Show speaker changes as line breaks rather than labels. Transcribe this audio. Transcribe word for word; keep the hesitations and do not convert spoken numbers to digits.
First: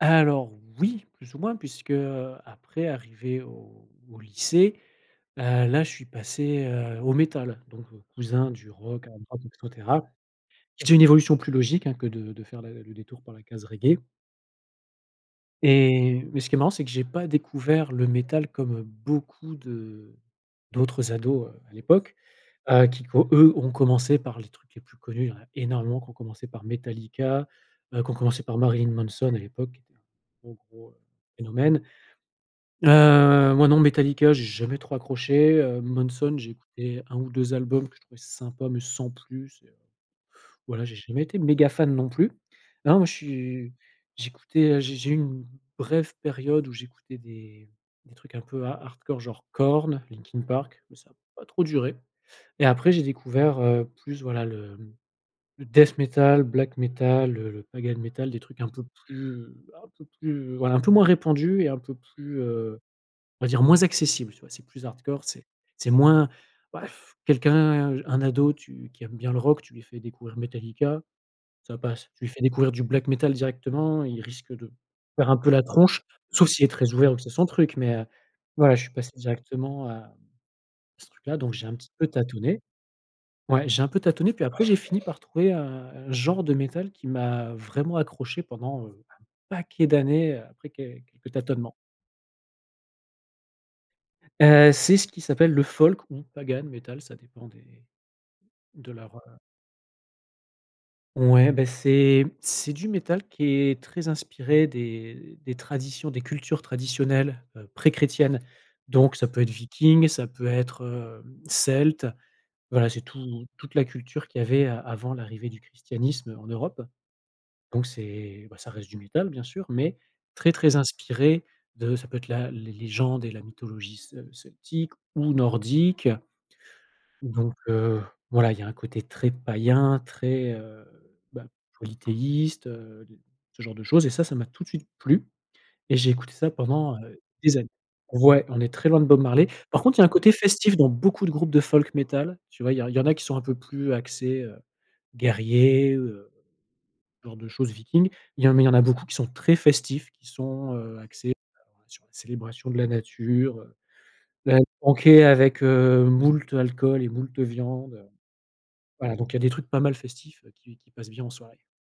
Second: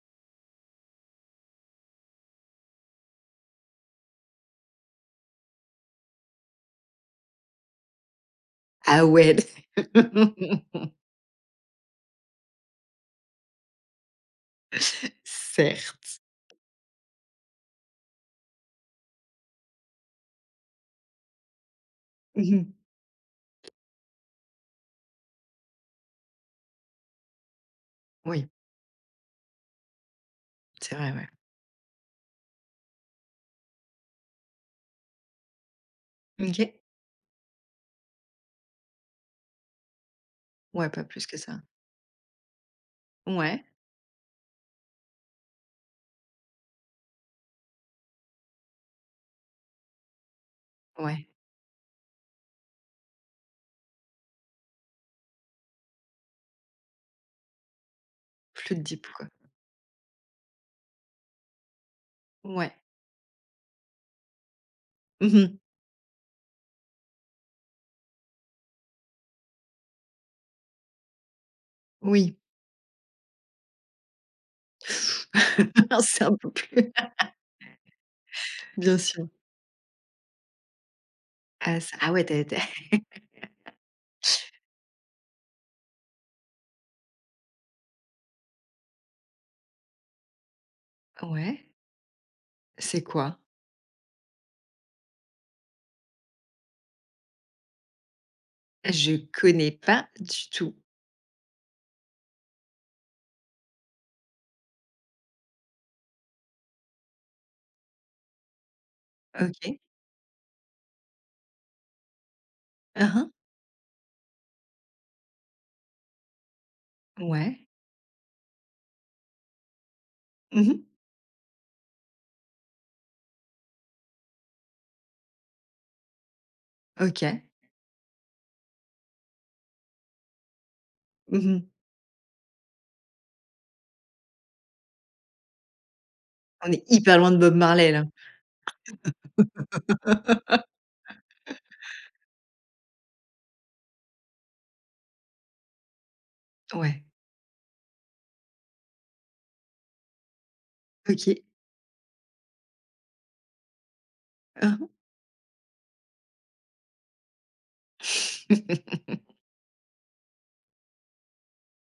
Alors oui, plus ou moins, puisque, heu, après arriver au au lycée, heu, là, je suis passé, heu, au métal, donc cousin du
Ah,
rock, hard
ouais.
rock, et cetera. C'est une évolution plus logique, hein, que de de faire le détour par la case reggae
Certes.
et mais ce qui est marrant c'est que j'ai pas découvert le métal comme beaucoup de d'autres ados, heu, à l'époque,
Mmh mh.
heu, qui co eux ont commencé par les trucs les plus connus, il y en a énormément qui ont commencé par Metallica, il y en a qui ont commencé
Oui.
par Marilyn Manson à l'époque qui était un gros gros,
C'est
heu,
vrai, ouais.
phénomène heu, moi non Metallica j'ai jamais trop accroché, heu, Manson j'ai
OK.
écouté un ou deux albums que je trouvais sympa mais sans plus et heu, voilà
Ouais,
j'ai
pas
jamais
plus que
été
ça.
méga fan non plus. Non moi je
Ouais.
suis, j'écoutais, heu, j'ai j'ai eu une brève période où j'écoutais des des trucs un peu ha hardcore genre Korn, Linkin Park, mais ça a
Ouais.
pas trop duré et après j'ai découvert, heu, plus voilà le le death metal, black metal, le le pagan metal, des trucs un
Plus,
peu un
deep, quoi.
plus un peu plus, voilà un peu moins répandus et un peu plus,
Ouais.
heu, on va dire moins accessible. Tu vois c'est plus hardcore
Mmh
c'est
mh.
c'est moins bah et quelqu'un, un ado tu qui aime bien le rock tu lui fais découvrir Metallica ça passe. Tu lui
Oui.
fais découvrir du black metal directement, il risque de faire un peu la
Ah,
tronche,
c'est un
sauf
peu
s'il est
plus
très ouvert ou que c'est son truc mais heu, voilà je suis
bien
passé
sûr.
directement à ce truc là, donc j'ai un
Ah,
petit
ça
peu
ah ouais, tu as été
tâtonné. Ouais j'ai un peu tâtonné, puis après j'ai fini par trouver un un genre de métal qui m'a vraiment accroché pendant, heu, un paquet d'années, après quel quelques
Ouais.
tâtonnements.
C'est quoi?
Heu, c'est ce qui s'appelle le folk, ou pagan métal, ça dépend des de leur,
Je
heu
connais pas du tout.
Ouais beh c'est c'est du métal qui est très inspiré des des traditions, des cultures traditionnelles, heu, préchrétiennes, donc ça peut être
OK.
viking, ça peut être, hem, celte, voilà c'est
Hein, hein.
tout toute la culture qu'il y avait avant l'arrivée du christianisme en Europe,
Ouais.
donc c'est, bah ça reste du métal bien sûr, mais très,
Mmh
très
mh.
inspiré de ça peut être la les légendes et la mythologie ce celtique ou nordique,
OK.
donc heu, voilà, il y a un côté très païen, très, heu,
Mmh
bah
mh.
polythéiste, heu, ce genre de choses et ça, ça m'a tout de suite plu et j'ai écouté ça
On est
pendant,
hyper
heu,
loin de Bob
des années.
Marley, là.
Ouais, on est très loin de Bob Marley. Par contre il y a un côté festif dans beaucoup de groupes de folk métal, tu vois? Il y a il y en a qui sont un peu plus axés, heu, guerriers, heu,
Ouais.
genre de choses vikings, il y en a mais il y en a beaucoup qui sont très festifs, qui sont, heu, axés
OK.
[unintelligible] célébration de la nature, beh le
Hein, hein.
banquet avec, heu, moult alcool et moult viande. Voilà, donc il y a des trucs pas mal festifs, heu, qui qui passent bien en soirée.